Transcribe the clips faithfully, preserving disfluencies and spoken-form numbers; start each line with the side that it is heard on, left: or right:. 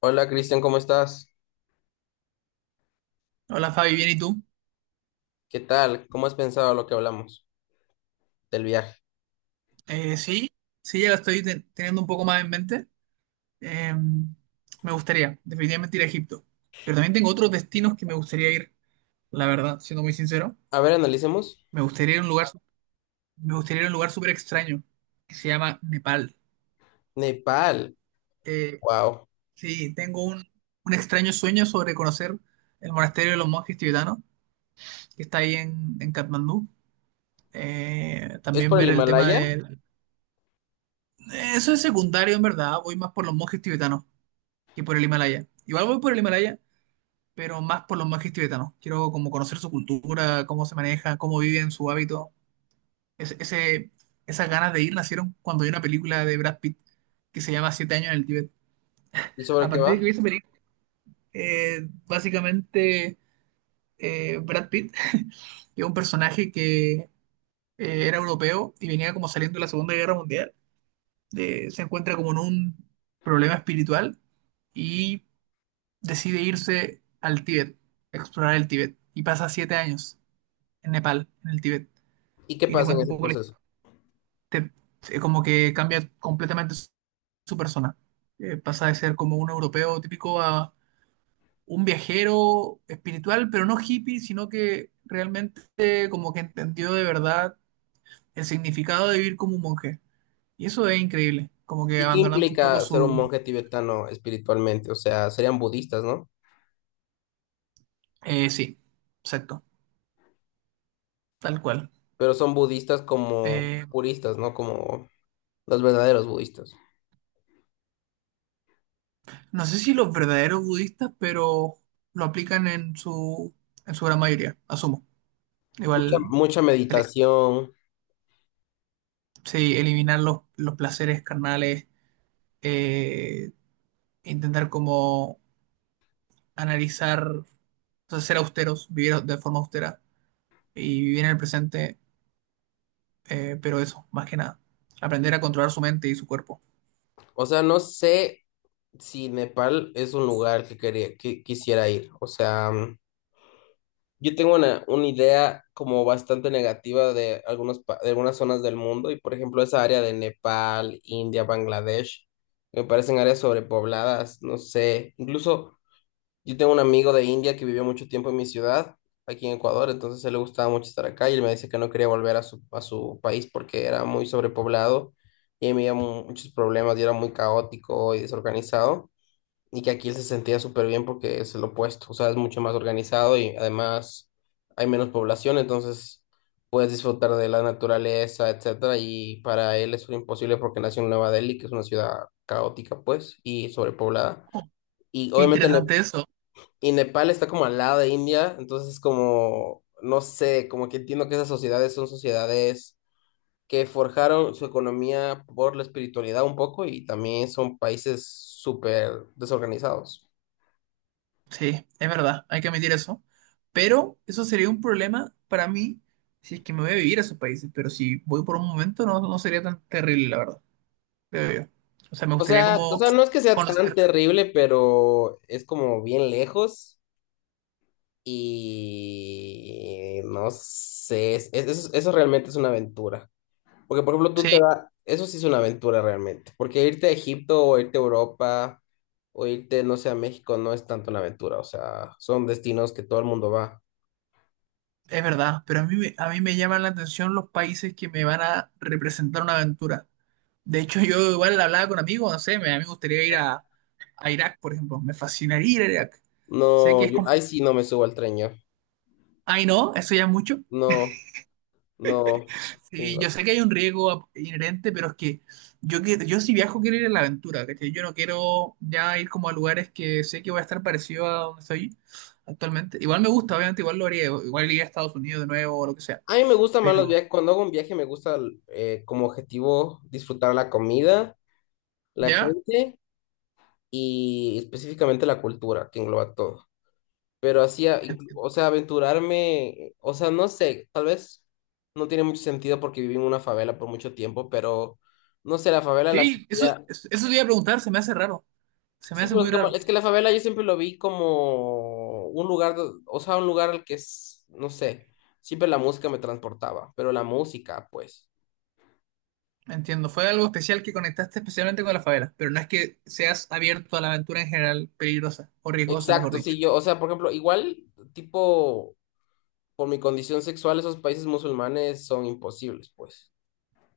left: Hola Cristian, ¿cómo estás?
right: Hola Fabi, bien, ¿y tú?
left: ¿Qué tal? ¿Cómo has pensado lo que hablamos del viaje?
right: Eh, sí, sí, ya la estoy ten- teniendo un poco más en mente. Eh, Me gustaría definitivamente ir a Egipto, pero también tengo otros destinos que me gustaría ir, la verdad, siendo muy sincero.
left: A ver, analicemos.
right: Me gustaría ir a un lugar, me gustaría ir a un lugar súper extraño que se llama Nepal.
left: Nepal,
right: Eh,
left: wow.
right: sí, tengo un, un extraño sueño sobre conocer el monasterio de los monjes tibetanos que está ahí en, en Katmandú. Eh,
left: ¿Es
right: también
left: por el
right: ver el tema
left: Himalaya?
right: de... Eso es secundario, en verdad, voy más por los monjes tibetanos que por el Himalaya. Igual voy por el Himalaya, pero más por los monjes tibetanos. Quiero como conocer su cultura, cómo se maneja, cómo viven, su hábito. Ese, ese- Esas ganas de ir nacieron cuando vi una película de Brad Pitt que se llama Siete años en el Tíbet.
left: ¿Y
right: A
left: sobre qué
right: partir de que vi
left: va?
right: esa película, eh, básicamente eh, Brad Pitt, que es un personaje que eh, era europeo y venía como saliendo de la Segunda Guerra Mundial, de- se encuentra como en un problema espiritual y decide irse al Tíbet, a explorar el Tíbet, y pasa siete años en Nepal, en el Tíbet.
left: ¿Y qué
right: Y te
left: pasa en
right: cuento un
left: ese
right: poco, la historia.
left: proceso?
right: Te- eh, Como que cambia completamente su, su persona. Eh, pasa de ser como un europeo típico a un viajero espiritual, pero no hippie, sino que realmente como que entendió de verdad el significado de vivir como un monje. Y eso es increíble, como que
left: ¿Y qué
right: abandonando un poco
left: implica ser un
right: su...
left: monje tibetano espiritualmente? O sea, serían budistas, ¿no?
right: Eh, sí, exacto, tal cual.
left: Pero son budistas como
right: Eh,
left: puristas, ¿no? Como los verdaderos budistas.
right: No sé si los verdaderos budistas, pero lo aplican en su, en su gran mayoría, asumo.
left: Mucha,
right: Igual,
left: mucha
right: ele-
left: meditación.
right: sí, eliminar los, los placeres carnales, eh, intentar como analizar, o sea, ser austeros, vivir de forma austera y vivir en el presente, eh, pero eso, más que nada. Aprender a controlar su mente y su cuerpo.
left: O sea, no sé si Nepal es un lugar que, quería, que quisiera ir. O sea... Yo tengo una, una idea como bastante negativa de algunos, pa- de algunas zonas del mundo y por ejemplo esa área de Nepal, India, Bangladesh, me parecen áreas sobrepobladas, no sé, incluso yo tengo un amigo de India que vivió mucho tiempo en mi ciudad, aquí en Ecuador, entonces a él le gustaba mucho estar acá y él me dice que no quería volver a su, a su país porque era muy sobrepoblado y ahí me había mu- muchos problemas y era muy caótico y desorganizado y que aquí él se sentía súper bien porque es el opuesto, o sea, es mucho más organizado y además hay menos población, entonces puedes disfrutar de la naturaleza, etcétera, y para él eso era imposible porque nació en Nueva Delhi, que es una ciudad caótica, pues, y sobrepoblada.
right: Oh,
left: Y
right: qué
left: obviamente
right: interesante
left: Ne-
right: eso.
left: y Nepal está como al lado de India, entonces es como, no sé, como que entiendo que esas sociedades son sociedades que forjaron su economía por la espiritualidad un poco y también son países súper desorganizados.
right: Sí, es verdad, hay que admitir eso. Pero eso sería un problema para mí si es que me voy a vivir a esos países. Pero si voy por un momento, no, no sería tan terrible, la verdad. Creo yo. O sea, me
left: O
right: gustaría
left: sea, o
right: como
left: sea, no es que sea tan
right: conocer.
left: terrible, pero es como bien lejos y no sé, es- es- eso, eso realmente es una aventura. Porque, por ejemplo, tú te
right: Sí,
left: vas, eso sí es una aventura realmente, porque irte a Egipto o irte a Europa o irte, no sé, a México no es tanto una aventura, o sea, son destinos que todo el mundo va.
right: es verdad. Pero a mí, me- a mí me llaman la atención los países que me van a representar una aventura. De hecho, yo igual hablaba con amigos, no sé, me, a mí me gustaría ir a, a Irak, por ejemplo. Me fascinaría ir a Irak. Sé que
left: No,
right: es
left: yo, ahí
right: complicado.
left: sí no me subo al tren yo.
right: Ay, no, eso ya es mucho.
left: No, no, ni
right: Sí, yo
left: lo...
right: sé que hay un riesgo ap- inherente, pero es que yo, que- yo si viajo quiero ir a la aventura, ¿cachai? Yo no quiero ya ir como a lugares que sé que voy a estar parecido a donde estoy actualmente. Igual me gusta, obviamente, igual lo haría, igual iría a Estados Unidos de nuevo o lo que sea,
left: A mí me gusta más los
right: pero
left: viajes. Cuando hago un viaje me gusta eh, como objetivo disfrutar la comida, la
right: ya.
left: gente y específicamente la cultura que engloba todo. Pero así, a- inclu-
right: Entiendo.
left: o sea, aventurarme, o sea, no sé, tal vez no tiene mucho sentido porque viví en una favela por mucho tiempo, pero no sé, la favela la
right: Sí, eso,
left: sentía...
right: eso eso te iba a preguntar, se me hace raro, se me
left: Sí,
right: hace
left: pero es
right: muy
left: como...
right: raro.
left: es que la favela yo siempre lo vi como un lugar, do- o sea, un lugar al que es, no sé, siempre la música me transportaba, pero la música, pues.
right: Entiendo. Fue algo especial que conectaste especialmente con la favela, pero no es que seas abierto a la aventura en general peligrosa o riesgosa, mejor
left: Exacto,
right: dicho.
left: sí, yo, o sea, por ejemplo, igual, tipo, por mi condición sexual, esos países musulmanes son imposibles, pues.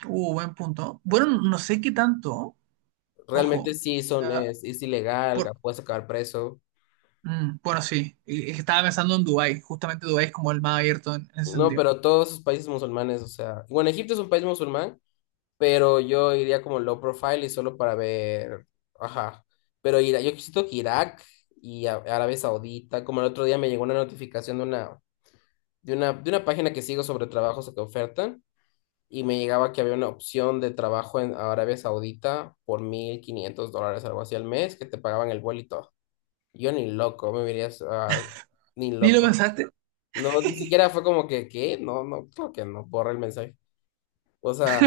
right: Uh, buen punto. Bueno, no sé qué tanto.
left: Realmente
right: Ojo,
left: sí
right: o
left: son,
right: sea,
left: es, es ilegal,
right: por,
left: ca- puedes acabar preso.
right: mm, bueno, sí, y- es que estaba pensando en Dubái, justamente Dubái es como el más abierto en, en ese
left: No,
right: sentido.
left: pero todos esos países musulmanes, o sea, bueno, Egipto es un país musulmán, pero yo iría como low profile y solo para ver, ajá. Pero Ira- yo siento que Irak y A- Arabia Saudita, como el otro día me llegó una notificación de una, de una, de una página que sigo sobre trabajos que ofertan. Y me llegaba que había una opción de trabajo en Arabia Saudita por mil quinientos dólares, algo así al mes, que te pagaban el vuelo y todo. Yo ni loco, me dirías, ah, ni
right: ¿Ni lo
left: loco.
right: pensaste?
left: No, ni siquiera fue como que, ¿qué? No, no, creo que no, borra el mensaje. O sea,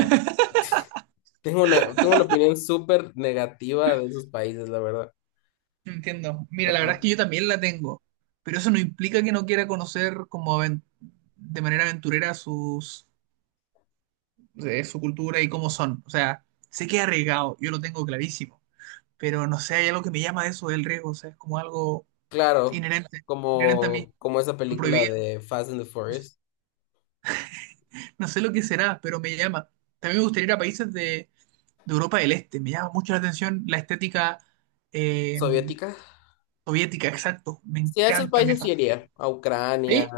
left: tengo una, tengo una opinión súper negativa de esos países, la verdad.
right: No entiendo. Mira, la verdad
left: Ajá.
right: es que yo también la tengo, pero eso no implica que no quiera conocer como aven- de manera aventurera sus, eh, su cultura y cómo son. O sea, sé que es arriesgado, yo lo tengo clarísimo, pero no sé, hay algo que me llama de eso, del riesgo, o sea, es como algo
left: Claro,
right: inherente, inherente a mí,
left: como, como esa
right: lo
left: película
right: prohibido.
left: de Fast and the Furious,
right: No sé lo que será, pero me llama. También me gustaría ir a países de de Europa del Este. Me llama mucho la atención la estética eh,
left: soviética.
right: soviética, exacto. Me
left: Sí, a esos
right: encanta, me
left: países sí
right: fascina.
left: iría, a Ucrania,
right: ¿Sí?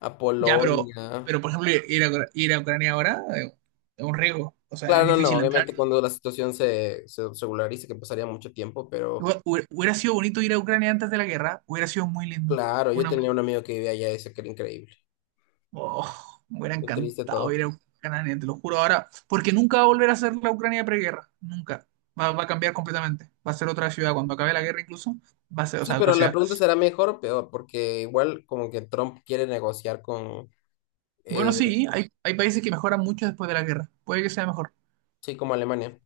left: a
right: Ya, pero,
left: Polonia.
right: pero por ejemplo, ir a, Ucra- ir a Ucrania ahora eh, es un riesgo. O sea, es
left: Claro, no, no,
right: difícil entrar.
left: obviamente
right: Y todo.
left: cuando la situación se, se regularice, que pasaría mucho tiempo, pero
right: Hu- hu- Hubiera sido bonito ir a Ucrania antes de la guerra. Hubiera sido muy lindo.
left: claro, yo
right: Una,
left: tenía un amigo que vivía allá y decía que era increíble,
right: oh, me hubiera
left: lo triste
right: encantado
left: todo.
right: ir a Ucrania, te lo juro ahora. Porque nunca va a volver a ser la Ucrania preguerra. Nunca. Va, va a cambiar completamente. Va a ser otra ciudad. Cuando acabe la guerra incluso, va a ser, o
left: Sí,
right: sea, otra
left: pero la
right: ciudad.
left: pregunta será mejor o peor, porque igual como que Trump quiere negociar con,
right: Bueno,
left: eh,
right: sí, hay, hay países que mejoran mucho después de la guerra. Puede que sea mejor.
left: sí, como Alemania.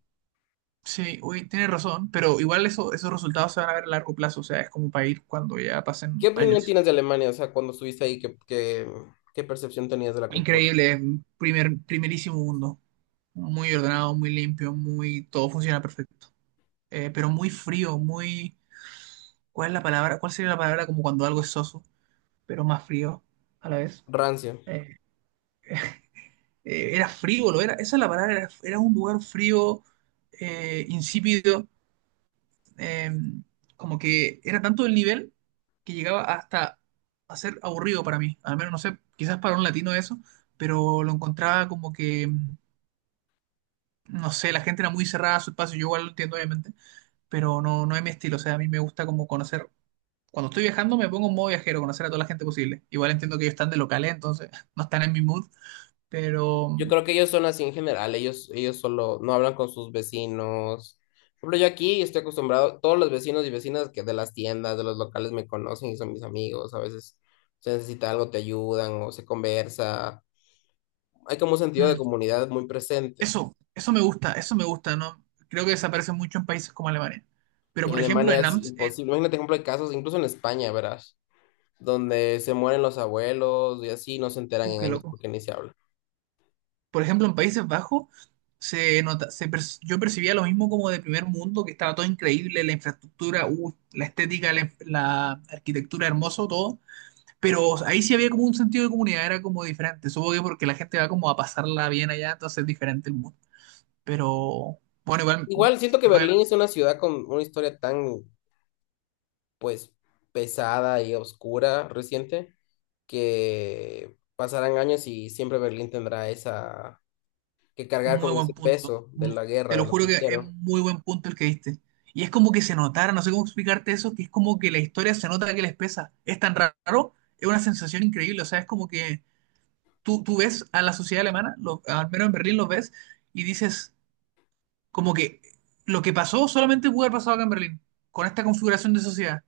right: Sí, uy, tienes razón, pero igual eso, esos resultados se van a ver a largo plazo, o sea, es como para ir cuando ya pasen
left: ¿Qué opinión
right: años.
left: tienes de Alemania? O sea, cuando estuviste ahí, ¿qué, qué, ¿qué percepción tenías de la cultura?
right: Increíble, es un primer, primerísimo mundo. Muy ordenado, muy limpio, muy, todo funciona perfecto. Eh, pero muy frío, muy, ¿cuál es la palabra? ¿Cuál sería la palabra como cuando algo es soso, pero más frío a la vez?
left: Rancio.
right: Eh, eh, Era frívolo, era, esa es la palabra, era, era un lugar frío, eh, insípido, eh, como que era tanto el nivel que llegaba hasta a ser aburrido para mí. Al menos, no sé, quizás para un latino eso, pero lo encontraba como que, mm, no sé, la gente era muy cerrada a su espacio, yo igual lo entiendo obviamente, pero no, no es mi estilo, o sea, a mí me gusta como conocer, cuando estoy viajando me pongo en modo viajero, conocer a toda la gente posible. Igual entiendo que ellos están de locales, entonces no están en mi mood, pero
left: Yo creo que ellos son así en general, ellos, ellos solo no hablan con sus vecinos. Por ejemplo, yo aquí estoy acostumbrado, todos los vecinos y vecinas que de las tiendas, de los locales me conocen y son mis amigos, a veces se necesita algo, te ayudan o se conversa. Hay como un sentido
right: mm,
left: de comunidad muy presente.
right: eso, eso me gusta, eso me gusta, ¿no? Creo que desaparece mucho en países como Alemania. Pero
left: Y en
right: por ejemplo
left: Alemania
right: en
left: es
right: Amps, en...
left: imposible. Imagínate, por ejemplo, hay casos, incluso en España, verás, donde se mueren los abuelos y así no se enteran
right: Uh,
left: en
right: qué
left: años
right: loco.
left: porque ni se habla.
right: Por ejemplo, en Países Bajos se nota, se per- yo percibía lo mismo como de primer mundo, que estaba todo increíble, la infraestructura, uh, la estética, la, la arquitectura, hermoso, todo. Pero ahí sí había como un sentido de comunidad, era como diferente. Supongo que porque la gente va como a pasarla bien allá, entonces es diferente el mundo. Pero bueno, igual.
left: Igual siento que Berlín es una ciudad con una historia tan pues pesada y oscura reciente, que pasarán años y siempre Berlín tendrá esa que cargar
right: Muy
left: con ese
right: buen punto.
left: peso de
right: Mu-
left: la
right: Te
left: guerra,
right: lo
left: de lo
right: juro
left: que
right: que es
left: hicieron.
right: muy buen punto el que diste. Y es como que se notara, no sé cómo explicarte eso, que es como que la historia se nota que les pesa. Es tan raro, es una sensación increíble. O sea, es como que tú, tú ves a la sociedad alemana, lo- al menos en Berlín los ves, y dices como que lo que pasó solamente pudo haber pasado acá en Berlín, con esta configuración de sociedad.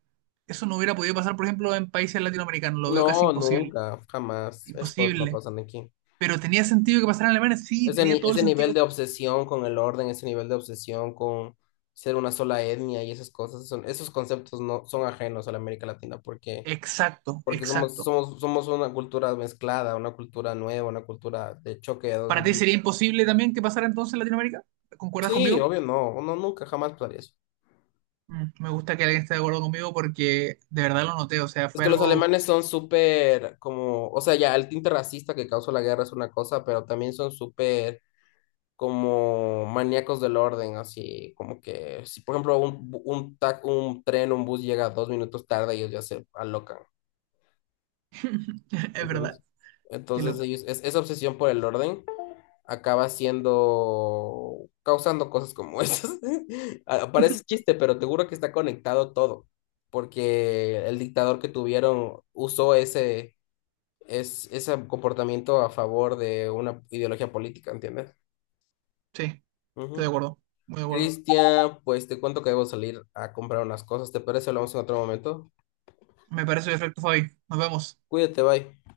right: Eso no hubiera podido pasar, por ejemplo, en países latinoamericanos. Lo veo casi
left: No,
right: imposible.
left: nunca, jamás. Es cosas no
right: Imposible.
left: pasan aquí.
right: Pero tenía sentido que pasara en Alemania, sí,
left: Ese, ni-
right: tenía todo el
left: ese nivel
right: sentido.
left: de obsesión con el orden, ese nivel de obsesión con ser una sola etnia y esas cosas, son, esos conceptos no son ajenos a la América Latina porque,
right: Exacto,
left: porque somos,
right: exacto.
left: somos, somos una cultura mezclada, una cultura nueva, una cultura de choque de dos
right: ¿Para ti sería
left: mundos.
right: imposible también que pasara entonces en Latinoamérica? ¿Concuerdas
left: Sí,
right: conmigo?
left: obvio, no, uno nunca jamás pasaría eso.
right: Mm, me gusta que alguien esté de acuerdo conmigo porque de verdad lo noté, o sea,
left: Es
right: fue
left: que los
right: algo...
left: alemanes son súper como, o sea, ya el tinte racista que causó la guerra es una cosa, pero también son súper como maníacos del orden, así como que si por ejemplo un, bu- un, tac- un tren, un bus llega dos minutos tarde, ellos ya se alocan,
right: Es verdad,
left: ¿entiendes?
right: qué
left: Entonces
right: loco.
left: ellos, es, esa obsesión por el orden acaba siendo, causando cosas como esas. Ah, parece chiste, pero te juro que está conectado todo, porque el dictador que tuvieron usó ese, es, ese comportamiento a favor de una ideología política, ¿entiendes?
right: Sí, estoy de
left: Ujú.
right: acuerdo, muy de acuerdo.
left: Cristian, pues te cuento que debo salir a comprar unas cosas, ¿te parece? Hablamos en otro momento.
right: Me parece perfecto, Fabi. Nos vemos.
left: Cuídate, bye.